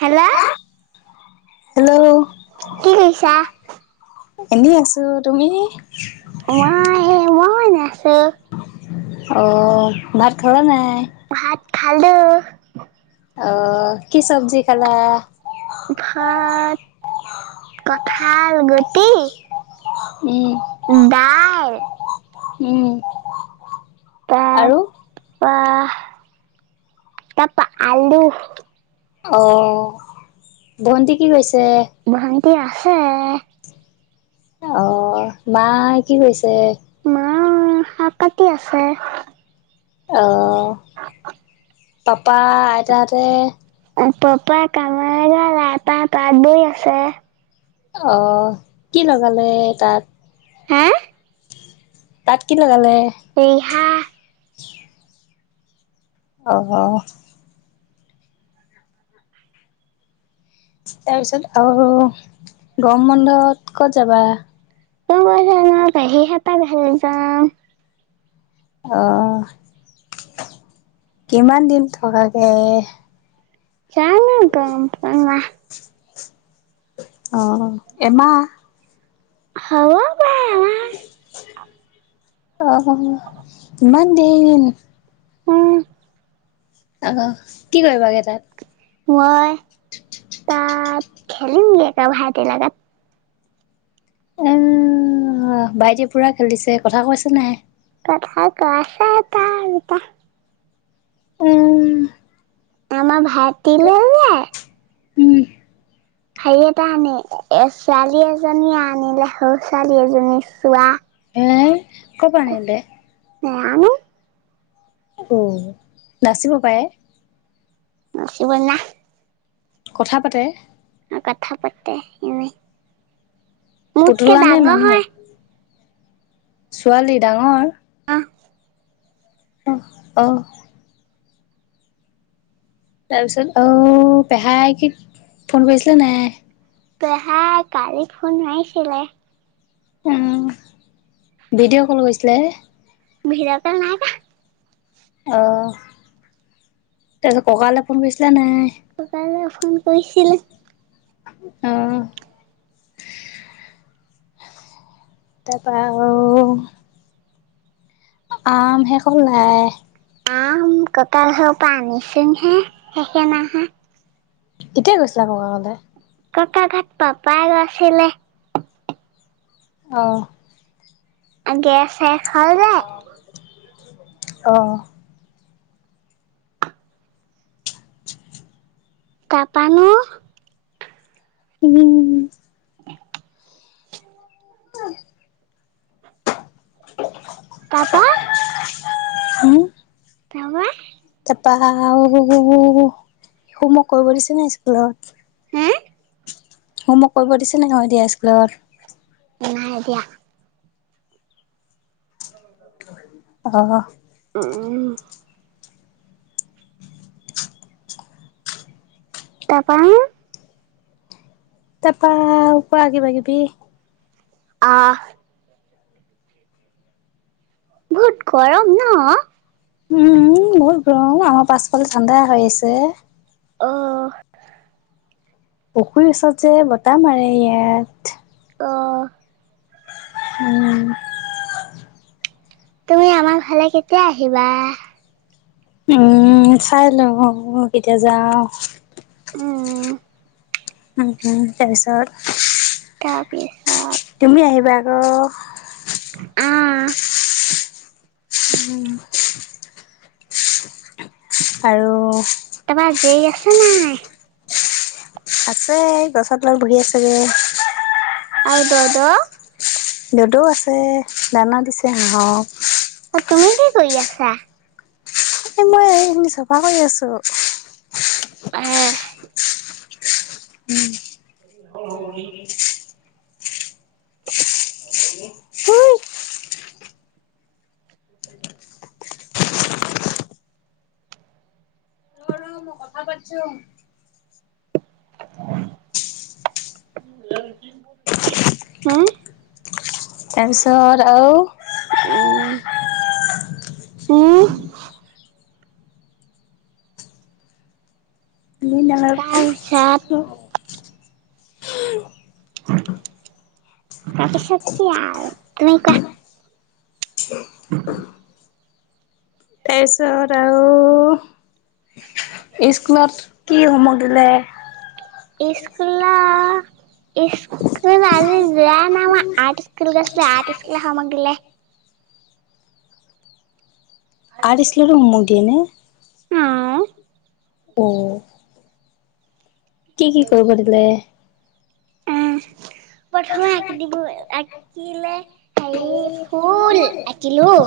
হেল hello কৰিছা? এনেই আছো তুমি? মাই মই নাছো অ', ভাত খালা নাই? ভাত খালো অ', কি চব্জি খালা ঘৰত কঠাল গুটি উম, ডাই উম আৰু প তাৰপ আলু অ', ন্টি কি কৈছে এ আছে অ', মা কি কৰিছে মা শাক পাতি আছে আহ পাপা আইতাহতে পপা কামৰে গ তাৰ পাত দুই আছে অ', কি লগালে তাত হে তাত, কি লগালে। ইহা অহ, তাৰপিছত আৰু গমৰ বন্ধত ক'ত যাবা। ফুৰিবলৈ মই পেহি‌ হত'ৰ ঘৰত যায়। আহ', কিমান দিন থকাকে। জানো‌ গম পোৱা নই। অ', এমাহ। হ'ব পাৰে। আমাৰ অ', ইমান দেৰি। উম', আহ', কি কৰিবা গৈ তাত। মই তাত খেলিমগৈ, ভাইটি লগত। উম', ভাইটি পুৰা খেলিছে কথা কৈছে ন, নাই। কথা, কৈছে এটা-দুটা। উম, আমাৰ ভাইটিলে যে উম, হেৰি এটা আনি এ, ছোৱালী এজনী আনিলে সৰু ছোৱালী এজনী চোৱা। হে ক'ৰ পৰা আনিলে। নাযানো। উম', নাচিব পাৰে নাচিব নোৱাৰে। কথা পাতে কথা পাতে এনেই মোতকে পুতলা নে ডাঙৰ মানুহ? হয়। ছোৱালী ডাঙৰ? [unintelligible] উম', ও তাৰপিছত অ', পেহাই কি ফোন কৰিছিলে নাই? পেহাই কালি ফোন মাৰিছিলে। উম', ভিডিঅ' কল কৰিছিলে ভিডিঅ' কল নাই কৰা। অ', তাৰপিছত ককা লে ফোন কৰিছিল নে নাই? ককা লে ফোন কৰিছিলো। আহ তাৰ পৰা আৰু আম শেষ হ'ল নে নাই। আম ককাৰ ঘৰৰ পৰা আনিছোঁ হে শেষে নহয়। কেতিয়া গৈছিলা ককা ঘৰলে? ককা ঘৰত পাপা গৈছিলে। আহঁ গেছ শেষ হ'ল যে অ', তাৰপা নো উম', [unintelligible] তাৰ পা? হম', তাৰ পা? পা হোমৱৰ্ক কৰিব দিছে নে স্কুলত হো হোমৱৰ্ কৰিব দিছে নাই আৰু এতিয়া স্কুলত? নাইদিয়া। অ' উ', উ' তাৰপা তৰপা কোৱা কিবা কিবি? আহ বহুত গৰম ন' উম' বহুত গৰম আমাৰ পাছফালে ঠাণ্ডা হৈ আছে অ' পুখুৰী ওচৰত যে বতাহ মাৰে ইয়াত। অঁ' উম' তুমি আমাৰ ঘলৈ কেতিয়া আহিবা? উম' চাই লও কেতিয়া যাও উম উম' তাৰপিছত তাৰপিছত তুমি আহিবা আকৌ অ উম' আৰু যেই আছে নাই আছে গছৰ তলত বহি আছেগৈ আও দ দ দ দ ও আছে দানা দিছে হাঁহক তুমি কি কৰি আছা এই মই এইিনি চফা কৰি আছো আহ উম লি হুই হা তাৰপিছত আৰু আহ উম তাপিছত তাৰপিছত তাৰপিছত কি আৰু তুমি কোৱা তাৰপিছত আৰু স্কুলত কি হুম ওৱাক দিলে স্কুলত ই্কুল আজি যোৱা নাই ম আৰ্ট স্কুলৰ গৈছো আৰ্ট স্কুলৰ হুমওৱাক দিলে আৰ্ট স্কুলতো হোমৱৰ্ক দিয়ে নে আহ অ কি কি কৰিব দিলে উম প্ৰথমে আঁকি দিলে আঁকিলে হে ফুল আঁকিলো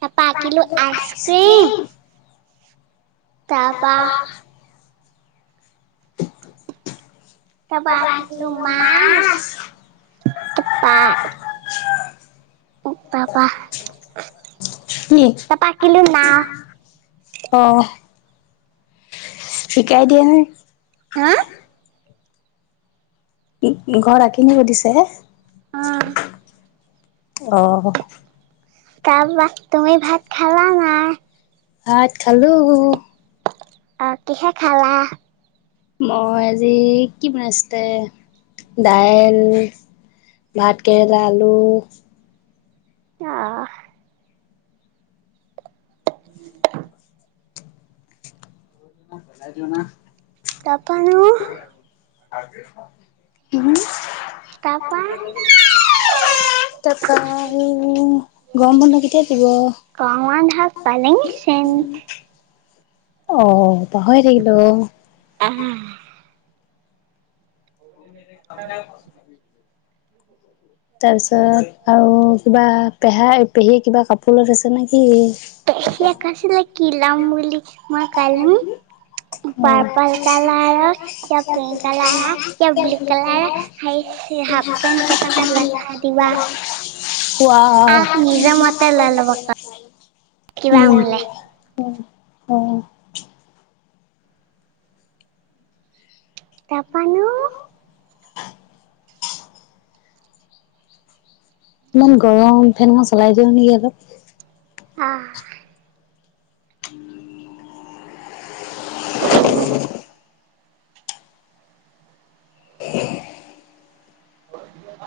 তাৰপা তাৰ আঁকিলো পিছত আইচক্ৰীম আইচক্ৰীিম তাৰপা তাপা আকিলো মাছ তা পা কি [unintelligible] অ। শিকাই দিয়া নাই। হা? ঘৰ আঁকি নিব দিছে। উম অ। তাৰপাৰা তুমি ভাত খালা নাই? ভাত খালো। অ কিহে খালা? মই আজি কি বনাইছিলে দাইল, ভাতকৰেলা, আলু আহ। [unintelligible] [unintelligible] নো [unintelligible] তাৰপৰা [unintelligible] তাৰাপা [unintelligible] গৰম বন্ধ কেতিয়া দিব? [unintelligible] আহ পাহৰি থাকিলো। অহ। [unintelligible] [inaudible] তাত আৰু কিবা পেহাই পেহী কিবা কাপোৰত লগাইছে নেকি? [unintelligible] অ'। পাৰপল কালাৰ, ইয়া পিংক কালাৰ, ইয়া ব্লু কালাৰ হাফ পেণ্ট কেইটামান লগাই দিবা [unintelligible] আৰু নিজৰ মতে লৈ ল'ব [unintelligible] কিবা বুলে উম। অ'। [inaudible] [unintelligible] ইমান গৰম ফেনমান চলাই দিওঁ নেকি অলপ। আহ। [unintelligible]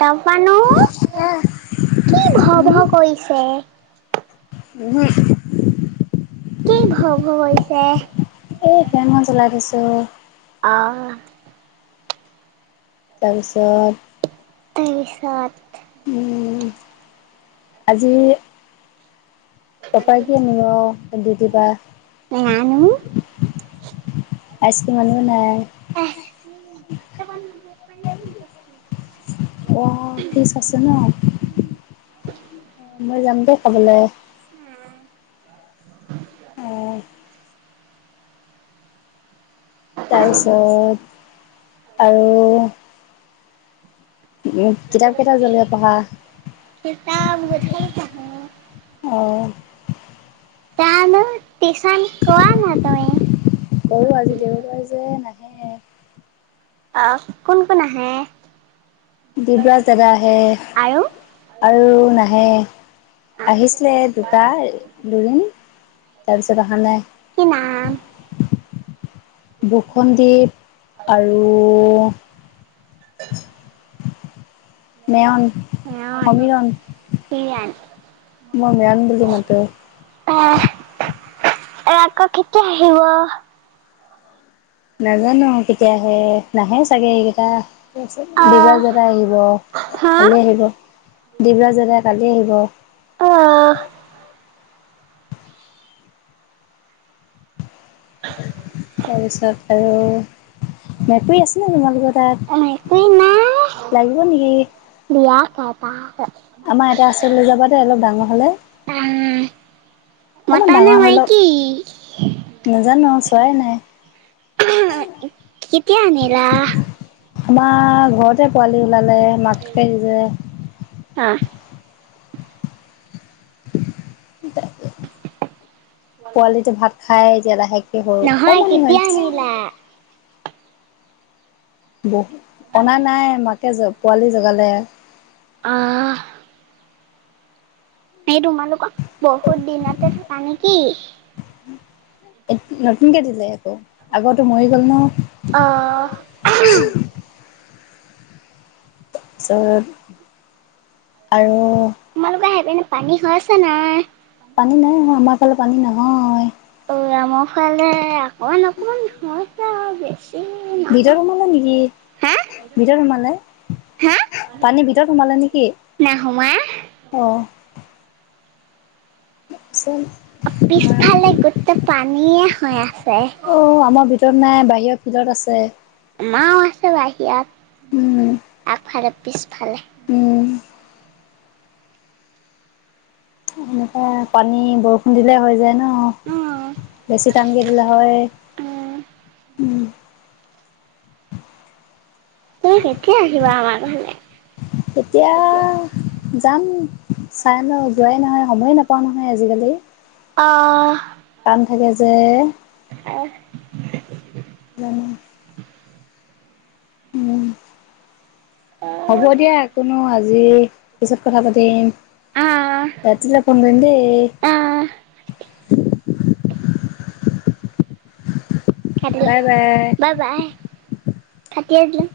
তাৰ পা ন কি ভ ভ কৰিছে? উহম। কি ভ ভ কৰিছে? এই ফেনখন চলাই থৈছোঁ আহ। তাৰপিছত [unintelligible] উম আজি পাপাই কি‌ কিয় আনিব ডিউটি পাৰা? নানো আইচক্ৰীম আনিব নাই? [unintelligible] অ' ফিচ আছে ন। অ', মই যাম দেই খাবলৈ। [unintelligible] অ'। তাৰপিছত আৰু কিতাপ কেইটা বজালৈ পঢ়া? কিতাপ [unintelligible] অ জানো টিউচন কোৱা ন তুমি। কৰোঁ আজি দেওবাৰে যে নাহে। অ', কোন কোন আহ? ডিব্ৰজ দাদা আহে আৰু নাহে। আহিছিলে দুটা দুদিন তাৰপিছত অহা নাই। কি নাম বুসন্দ্বীপ আৰু [unintelligible] মেয়ন অ', সমীৰণ কিয়ান। মই মৰম বুলি মতে। আহ আকৌ কেতিয়া আহিব? নাজানো কেতিয়া আহে নাহে চাগে এইকেইটা। ত আহ দিব্ৰজ দাদা আহিব হা কালি আহিব ডিব্ৰজ দাদা কালি আহিব। অ'। আহ তাৰপিছত আৰু মেকুৰী আছে ন তোমালোকৰ মেকুৰী নাই তাত লাগিব নেকি? বিয়া [unintelligible] আমাৰ এটা আছে লৈ যাবা দে অলপ ডাঙৰ হলে। আহ অকণমান মতা নে ডাঙৰ হৈ লওক মাইকি? নাজানো চোৱাই নাই কেতিয়া আনিলা? আমাৰ ঘৰতে পোৱালি ওলালে মাকাকে সজে। অ ন পোৱালি যে ভাত খাই যে লাহেকে সৰু নহয় অকণমান হৈ কেতিয়া আনিলা বহুত অনা নাই মাকে পোৱালি জগালে অ এই তোমালোকৰ বহুত দিনতে থকা নেকি? এ নতুনকে দিলে আকৌ আগোটো মৰি গ'ল ন [inaudible] অ তাৰপিছত আৰু তোমালোকৰ সেইপিনে পানী হৈছে নাই পানী নাই হোৱা আমাৰ ফালে পানী নহয় মাৰ ফালে অকমান অকমান হৈছে আৰু বেছ ভিতৰ সোমালে নেকি ভিতৰ সোমালে হা পানী ভিতৰত সোমালে নেকি, নাহোৱা অহ চোন পিছফালে গোটেই পানীয়ে হৈ আছে অ' আমাৰ ভিতৰত নাই বাহিৰৰ ফিল্ডত আছে। আমাৰো আছে উম বাহিৰত আগফালে পিছফালে উম এনেকে পানী বৰষুণ দিলে হৈ যায় ন উম অ' বেছি টান কে দিলে হয় উম উম তুমি কেতিয়া আহিবা আমাৰ ঘৰলে কেতিয়া যাম চাই নহ যোৱাই নহয় সময়ে নাপ পোৱা নহয় আজিকালি অ' কাম থাকে যে আহ উম উম হ'ব দিয়া একোনো আজি পিছত কথা পাতিম অ' ৰাতিলে ফোন কৰিমদেই কাতিডিলো বাই বাই কাতিয়ে দিলুং